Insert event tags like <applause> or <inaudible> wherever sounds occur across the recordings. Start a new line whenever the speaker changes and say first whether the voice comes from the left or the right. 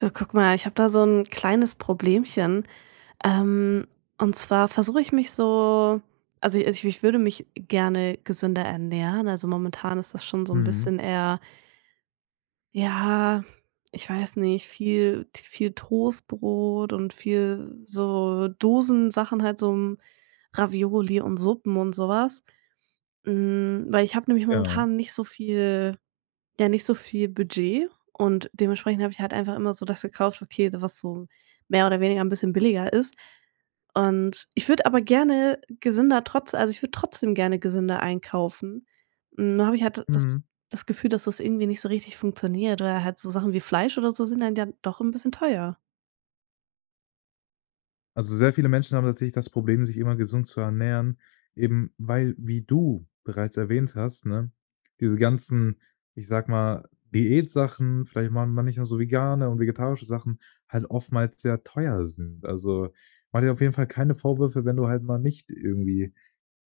right: Ja, guck mal, ich habe da so ein kleines Problemchen. Ähm, und zwar versuche ich mich so, also ich würde mich gerne gesünder ernähren. Also momentan ist das schon so ein
left: Mhm,
right: bisschen eher, ja, ich weiß nicht, viel viel Toastbrot und viel so Dosensachen, halt so, Ravioli und Suppen und sowas. Was. Weil ich habe nämlich
left: ja.
right: momentan nicht so viel Budget, und dementsprechend habe ich halt einfach immer so das gekauft, okay, was so mehr oder weniger ein bisschen billiger ist. Und ich würde aber gerne gesünder trotz also, ich würde trotzdem gerne gesünder einkaufen. Nur habe ich halt das
left: Mhm.
right: das Gefühl, dass das irgendwie nicht so richtig funktioniert, weil halt so Sachen wie Fleisch oder so sind dann ja doch ein bisschen teuer.
left: Also, sehr viele Menschen haben tatsächlich das Problem, sich immer gesund zu ernähren, eben weil, wie du bereits erwähnt hast, ne, diese ganzen, ich sag mal, Diätsachen, vielleicht mal manchmal so vegane und vegetarische Sachen halt oftmals sehr teuer sind. Also, mach dir auf jeden Fall keine Vorwürfe, wenn du halt mal nicht irgendwie,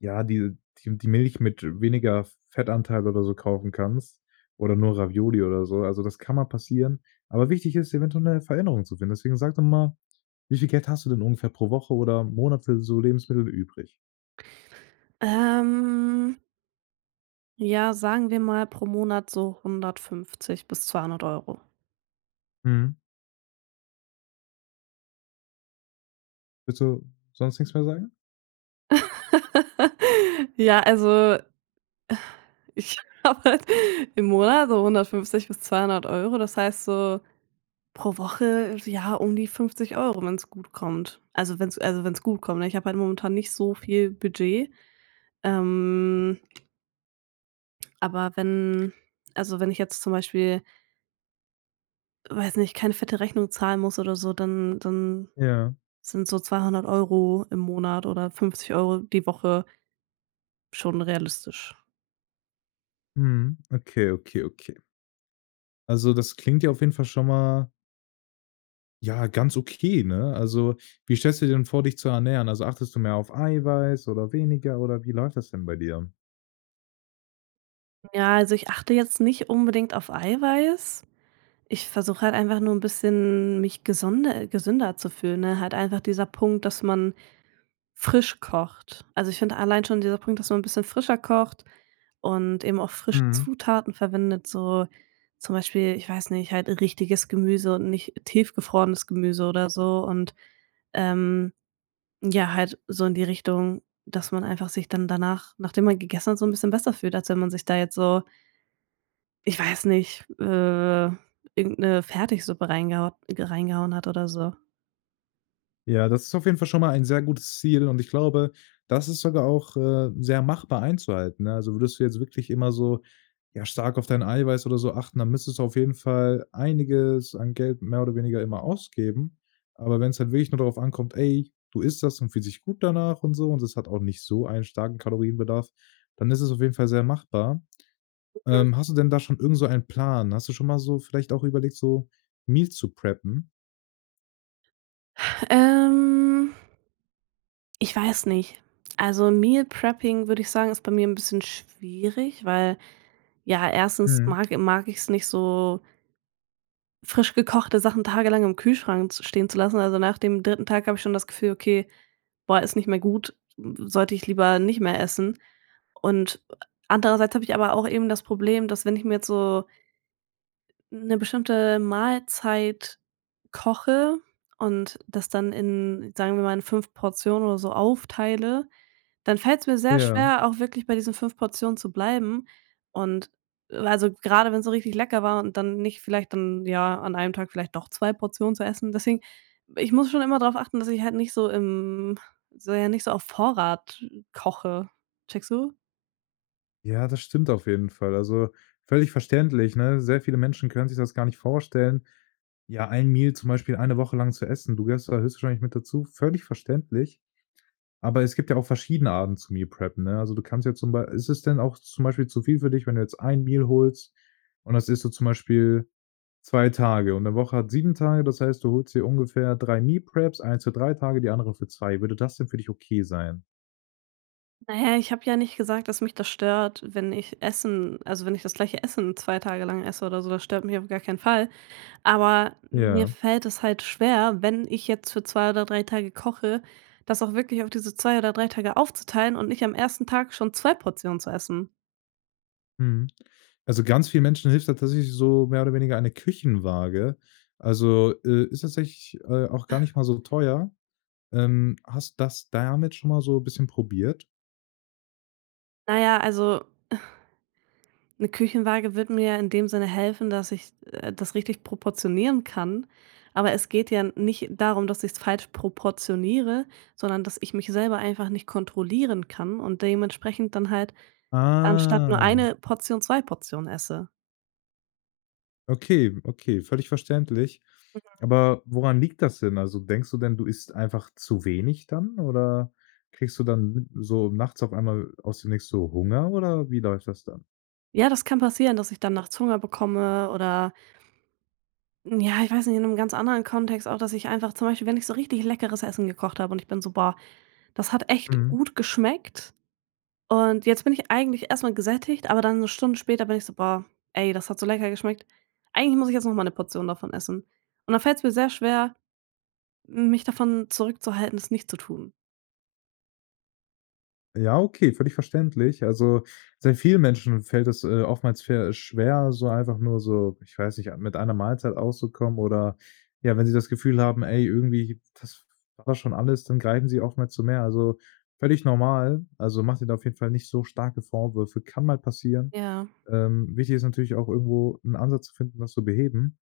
left: ja, die Milch mit weniger Fettanteil oder so kaufen kannst oder nur Ravioli oder so. Also, das kann mal passieren. Aber wichtig ist, eventuell eine Veränderung zu finden. Deswegen sag doch mal, wie viel Geld hast du denn ungefähr pro Woche oder Monat für so Lebensmittel übrig?
right: Ähm, ja, sagen wir mal pro Monat so 150 bis 200 €.
left: Mhm. Willst du sonst nichts mehr sagen?
right: <laughs> Ja, also ich <laughs> habe halt im Monat so 150 bis 200 Euro. Das heißt so pro Woche, ja, um die 50, wenn es gut kommt. Also, wenn es also, wenn's gut kommt, ne? Ich habe halt momentan nicht so viel Budget. Ähm, aber wenn ich jetzt zum Beispiel, weiß nicht, keine fette Rechnung zahlen muss oder so, dann
left: Ja.
right: sind so 200 € im Monat oder 50 € die Woche schon realistisch.
left: Mhm. Okay, okay, okay. Also, das klingt ja auf jeden Fall schon mal, ja, ganz okay, ne? Also, wie stellst du dir denn vor, dich zu ernähren? Also, achtest du mehr auf Eiweiß oder weniger oder wie läuft das denn bei dir?
right: Ja, also, ich achte jetzt nicht unbedingt auf Eiweiß. Ich versuche halt einfach nur ein bisschen mich gesonde gesünder zu fühlen, ne? Halt einfach dieser Punkt, dass man frisch kocht. Also, ich finde allein schon dieser Punkt, dass man ein bisschen frischer kocht und eben auch frische
left: Mhm.
right: Zutaten verwendet, so zum Beispiel, ich weiß nicht, halt richtiges Gemüse und nicht tiefgefrorenes Gemüse oder so, und ähm, ja, halt so in die Richtung, dass man einfach sich dann danach, nachdem man gegessen hat, so ein bisschen besser fühlt, als wenn man sich da jetzt so, ich weiß nicht, irgend 'ne Fertigsuppe reingehaut reingehauen hat oder so.
left: Ja, das ist auf jeden Fall schon mal ein sehr gutes Ziel und ich glaube, das ist sogar auch, sehr machbar einzuhalten, ne? Also, würdest du jetzt wirklich immer so, ja, stark auf dein Eiweiß oder so achten, dann müsstest du auf jeden Fall einiges an Geld mehr oder weniger immer ausgeben. Aber wenn es halt wirklich nur darauf ankommt: „Ey, du isst das und fühlst dich gut danach" und so und es hat auch nicht so einen starken Kalorienbedarf, dann ist es auf jeden Fall sehr machbar.
right: Mhm.
left: Hast du denn da schon irgend so einen Plan? Hast du schon mal so vielleicht auch überlegt, so Meal zu preppen?
right: Ähm, Ich weiß nicht. Also, Meal Prepping, würde ich sagen, ist bei mir ein bisschen schwierig, weil, ja, erstens
left: Mhm.
right: mag ich es nicht so, frisch gekochte Sachen tagelang im Kühlschrank z stehen zu lassen. Also, nach dem dritten Tag habe ich schon das Gefühl: „Okay, boah, ist nicht mehr gut, sollte ich lieber nicht mehr essen.“ Und andererseits habe ich aber auch eben das Problem, dass, wenn ich mir jetzt so eine bestimmte Mahlzeit koche und das dann in, sagen wir mal, in 5 Portionen oder so aufteile, dann fällt es mir sehr
left: Ja.
right: schwer, auch wirklich bei diesen 5 Portionen zu bleiben und, also, gerade wenn es so richtig lecker war, und dann nicht vielleicht dann, ja, an einem Tag vielleicht doch 2 Portionen zu essen. Deswegen, ich muss schon immer darauf achten, dass ich halt nicht so im, nicht so auf Vorrat koche. Checkst du?
left: Ja, das stimmt auf jeden Fall. Also, völlig verständlich, ne? Sehr viele Menschen können sich das gar nicht vorstellen, ja, ein Meal zum Beispiel eine Woche lang zu essen. Du gehörst da höchstwahrscheinlich mit dazu, völlig verständlich. Aber es gibt ja auch verschiedene Arten zu Meal Preppen, ne? Also, du kannst ja zum Beispiel. Ist es denn auch zum Beispiel zu viel für dich, wenn du jetzt ein Meal holst und das isst du zum Beispiel 2 Tage und eine Woche hat 7 Tage, das heißt, du holst dir ungefähr 3 Meal Preps, eins für 3 Tage, die andere für 2. Würde das denn für dich okay sein?
right: Naja, ich habe ja nicht gesagt, dass mich das stört, wenn ich wenn ich das gleiche Essen 2 Tage lang esse oder so, das stört mich auf gar keinen Fall. Aber mir
left: Ja.
right: fällt es halt schwer, wenn ich jetzt für 2 oder 3 Tage koche, das auch wirklich auf diese 2 oder 3 Tage aufzuteilen und nicht am ersten Tag schon 2 Portionen zu essen.
left: Mhm. Also, ganz vielen Menschen hilft da tatsächlich so mehr oder weniger eine Küchenwaage. Also, ist tatsächlich, auch gar nicht mal so teuer. Hast das damit schon mal so ein bisschen probiert?
right: Naja, also, eine Küchenwaage wird mir ja in dem Sinne helfen, dass ich, das richtig proportionieren kann. Aber es geht ja nicht darum, dass ich es falsch proportioniere, sondern dass ich mich selber einfach nicht kontrollieren kann und dementsprechend dann halt anstatt nur
left: Ah,
right: eine Portion 2 Portionen esse.
left: okay, okay, völlig verständlich. Aber woran liegt das denn? Also, denkst du denn, du isst einfach zu wenig dann oder kriegst du dann so nachts auf einmal aus dem Nichts so Hunger oder wie läuft das dann?
right: Ja, das kann passieren, dass ich dann nachts Hunger bekomme oder, ja, ich weiß nicht, in einem ganz anderen Kontext auch, dass ich einfach zum Beispiel, wenn ich so richtig leckeres Essen gekocht habe, und ich bin so: „Boah, das hat echt
left: Mhm.
right: gut geschmeckt.“ Und jetzt bin ich eigentlich erstmal gesättigt, aber dann eine Stunde später bin ich so: „Boah, ey, das hat so lecker geschmeckt. Eigentlich muss ich jetzt noch mal eine Portion davon essen.“ Und dann fällt es mir sehr schwer, mich davon zurückzuhalten, es nicht zu tun.
left: Ja, okay, völlig verständlich. Also, sehr vielen Menschen fällt es, oftmals ver schwer, so einfach nur so, ich weiß nicht, mit einer Mahlzeit auszukommen oder ja, wenn sie das Gefühl haben: „Ey, irgendwie, das war schon alles", dann greifen sie oftmals zu mehr. Also, völlig normal. Also, mach dir da auf jeden Fall nicht so starke Vorwürfe, kann mal passieren.
right: Ja.
left: Wichtig ist natürlich auch irgendwo einen Ansatz zu finden, das zu beheben.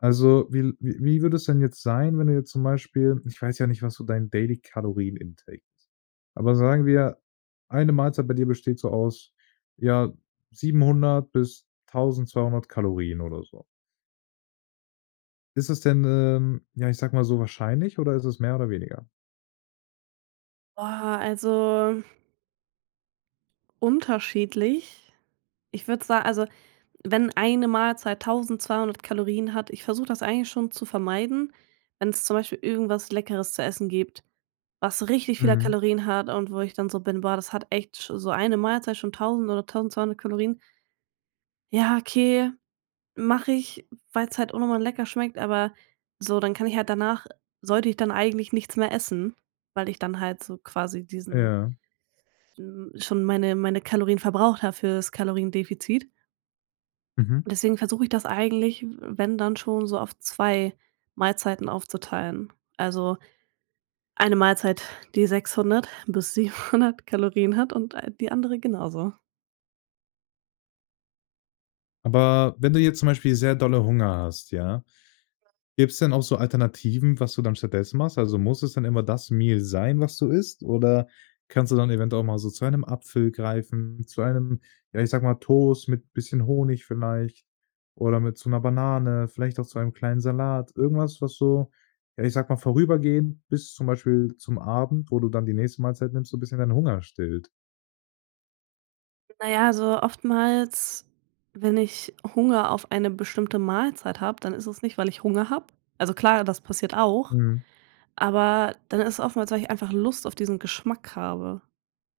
left: Also, wie würde es denn jetzt sein, wenn du jetzt zum Beispiel ich weiß ja nicht, was so dein Daily Kalorien-Intake ist, aber sagen wir, eine Mahlzeit bei dir besteht so aus, ja, 700 bis 1200 Kalorien oder so. Ist es denn, ja, ich sag mal so wahrscheinlich oder ist es mehr oder weniger?
right: Boah, also unterschiedlich. Ich würde sagen, also, wenn eine Mahlzeit 1.200 Kalorien hat, ich versuche das eigentlich schon zu vermeiden. Wenn es zum Beispiel irgendwas Leckeres zu essen gibt, was richtig viele
left: Mhm.
right: Kalorien hat und wo ich dann so bin: „Boah, das hat echt sch so eine Mahlzeit schon 1.000 oder 1.200 Kalorien.“ Ja, okay, mache ich, weil es halt auch noch lecker schmeckt, aber so, dann kann ich halt danach, sollte ich dann eigentlich nichts mehr essen, weil ich dann halt so quasi
left: Ja.
right: schon meine Kalorien verbraucht habe für das Kaloriendefizit.
left: Mhm.
right: Und deswegen versuche ich das eigentlich, wenn dann schon so auf 2 Mahlzeiten aufzuteilen. Also, eine Mahlzeit, die 600 bis 700 Kalorien hat, und, die andere genauso.
left: Aber wenn du jetzt zum Beispiel sehr dolle Hunger hast, ja? Gibt's denn auch so Alternativen, was du dann stattdessen machst? Also, muss es dann immer das Meal sein, was du isst, oder kannst du dann eventuell auch mal so zu einem Apfel greifen, zu einem, ja, ich sag mal, Toast mit bisschen Honig vielleicht oder mit so 'ner Banane, vielleicht auch zu einem kleinen Salat, irgendwas, was so, ja, ich sag mal, vorübergehend bis zum Beispiel zum Abend, wo du dann die nächste Mahlzeit nimmst, so 'n bisschen deinen Hunger stillt.
right: Na ja, also oftmals, wenn ich Hunger auf eine bestimmte Mahlzeit habe, dann ist es nicht, weil ich Hunger habe. Also klar, das passiert auch,
left: Mhm.
right: aber dann ist es oftmals, weil ich einfach Lust auf diesen Geschmack habe.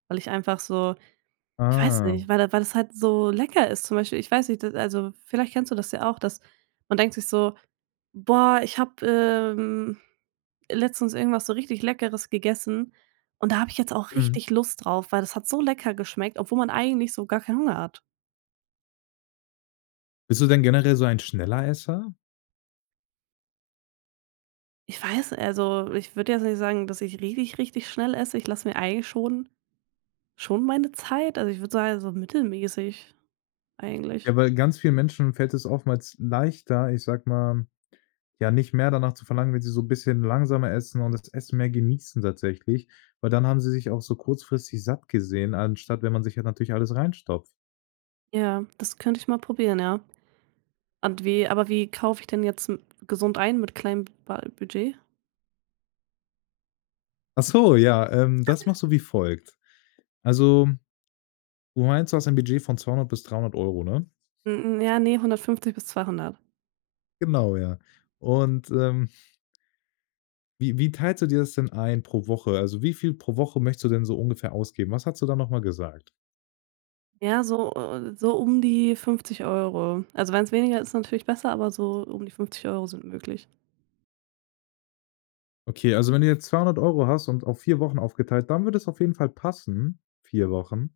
right: Weil ich einfach so, ich weiß
left: Ah,
right: nicht, weil das halt so lecker ist. Zum Beispiel, ich weiß nicht, das also, vielleicht kennst du das ja auch, dass man denkt sich so: „Boah, ich habe, letztens irgendwas so richtig Leckeres gegessen, und da habe ich jetzt auch
left: mhm.
right: richtig Lust drauf, weil das hat so lecker geschmeckt“, obwohl man eigentlich so gar keinen Hunger hat.
left: Bist du denn generell so ein schneller Esser?
right: Ich weiß also, ich würde jetzt nicht sagen, dass ich richtig, richtig schnell esse. Ich lasse mir eigentlich schon meine Zeit. Also, ich würde sagen, so mittelmäßig
left: Ja,
right: eigentlich.
left: weil ganz vielen Menschen fällt es oftmals leichter, ich sag mal, ja, nicht mehr danach zu verlangen, wenn sie so 'n bisschen langsamer essen und das Essen mehr genießen tatsächlich, weil dann haben sie sich auch so kurzfristig satt gesehen, anstatt wenn man sich halt natürlich alles reinstopft.
right: Ja, das könnte ich mal probieren, ja. Und wie kaufe ich denn jetzt m gesund ein mit kleinem ba Budget?
left: Ach so, ja, das machst du wie folgt. Also, du meinst, du hast ein Budget von 200 bis 300 €, ne?
right: Ja, ne, 150 bis 200.
left: Genau, ja. Und, wie teilst du dir das denn ein pro Woche? Also, wie viel pro Woche möchtest du denn so ungefähr ausgeben? Was hast du da noch mal gesagt?
right: Ja, so um die 50 Euro. Also, wenn es weniger ist, natürlich besser, aber so um die 50 € sind möglich.
left: Okay, also wenn du jetzt 200 € hast und auf 4 Wochen aufgeteilt, dann würde es auf jeden Fall passen, 4 Wochen.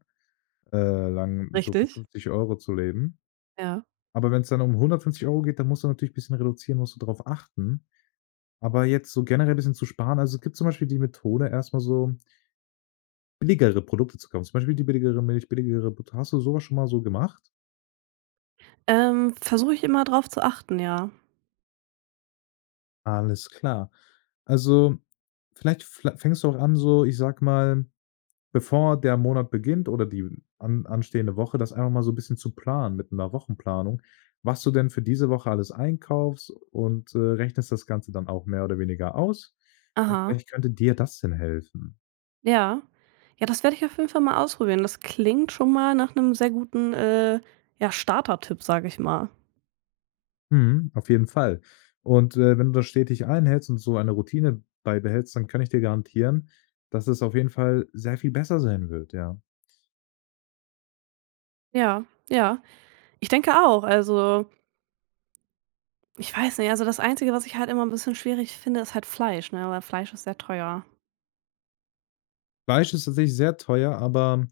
left: äh, lang so für
right: Richtig,
left: 50 € zu leben.
right: ja.
left: Aber wenn es dann um 150 € geht, dann musst du natürlich ein bisschen reduzieren, musst du darauf achten. Aber jetzt so generell ein bisschen zu sparen, also, es gibt zum Beispiel die Methode, erstmal so billigere Produkte zu kaufen, zum Beispiel die billigere Milch, billigere Butter. Hast du so schon mal so gemacht?
right: Versuche ich immer drauf zu achten, ja.
left: Alles klar. Also, vielleicht fla fängst du auch an, so, ich sag mal, bevor der Monat beginnt oder die an anstehende Woche, das einfach mal so ein bisschen zu planen mit einer Wochenplanung, was du denn für diese Woche alles einkaufst und, rechnest das Ganze dann auch mehr oder weniger aus. Und
right: Aha,
left: vielleicht könnte dir das denn helfen.
right: ja. Ja, das werde ich auf jeden Fall mal ausprobieren. Das klingt schon mal nach einem sehr guten, ja, Startertipp, sage ich mal.
left: Mhm, auf jeden Fall. Und, wenn du das stetig einhältst und so eine Routine beibehältst, dann kann ich dir garantieren, dass es auf jeden Fall sehr viel besser sein wird, ja.
right: Ja, ja. Ich denke auch. Also, ich weiß nicht, also, das Einzige, was ich halt immer ein bisschen schwierig finde, ist halt Fleisch, ne, weil Fleisch ist sehr teuer.
left: Fleisch ist tatsächlich sehr teuer, aber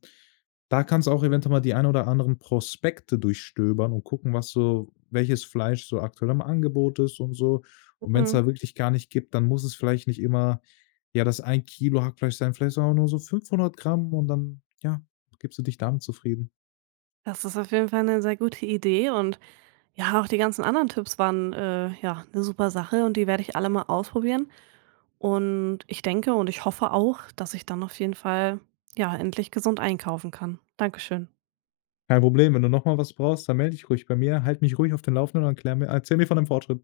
left: da kannst du auch eventuell mal die ein oder anderen Prospekte durchstöbern und gucken, was so welches Fleisch so aktuell im Angebot ist und so. Und wenn es
right: Mhm.
left: da wirklich gar nicht gibt, dann muss es vielleicht nicht immer, ja, das ein Kilo Hackfleisch sein, vielleicht auch nur so 500 g und dann, ja, gibst du dich damit zufrieden.
right: Das ist auf jeden Fall eine sehr gute Idee, und, ja, auch die ganzen anderen Tipps waren, ja, eine super Sache, und die werde ich alle mal ausprobieren. Und ich denke, und ich hoffe auch, dass ich dann auf jeden Fall, ja, endlich gesund einkaufen kann. Dankeschön.
left: Kein Problem, wenn du noch mal was brauchst, dann melde dich ruhig bei mir. Halte mich ruhig auf den Laufenden und erklär mir erzähl mir von deinem Fortschritt.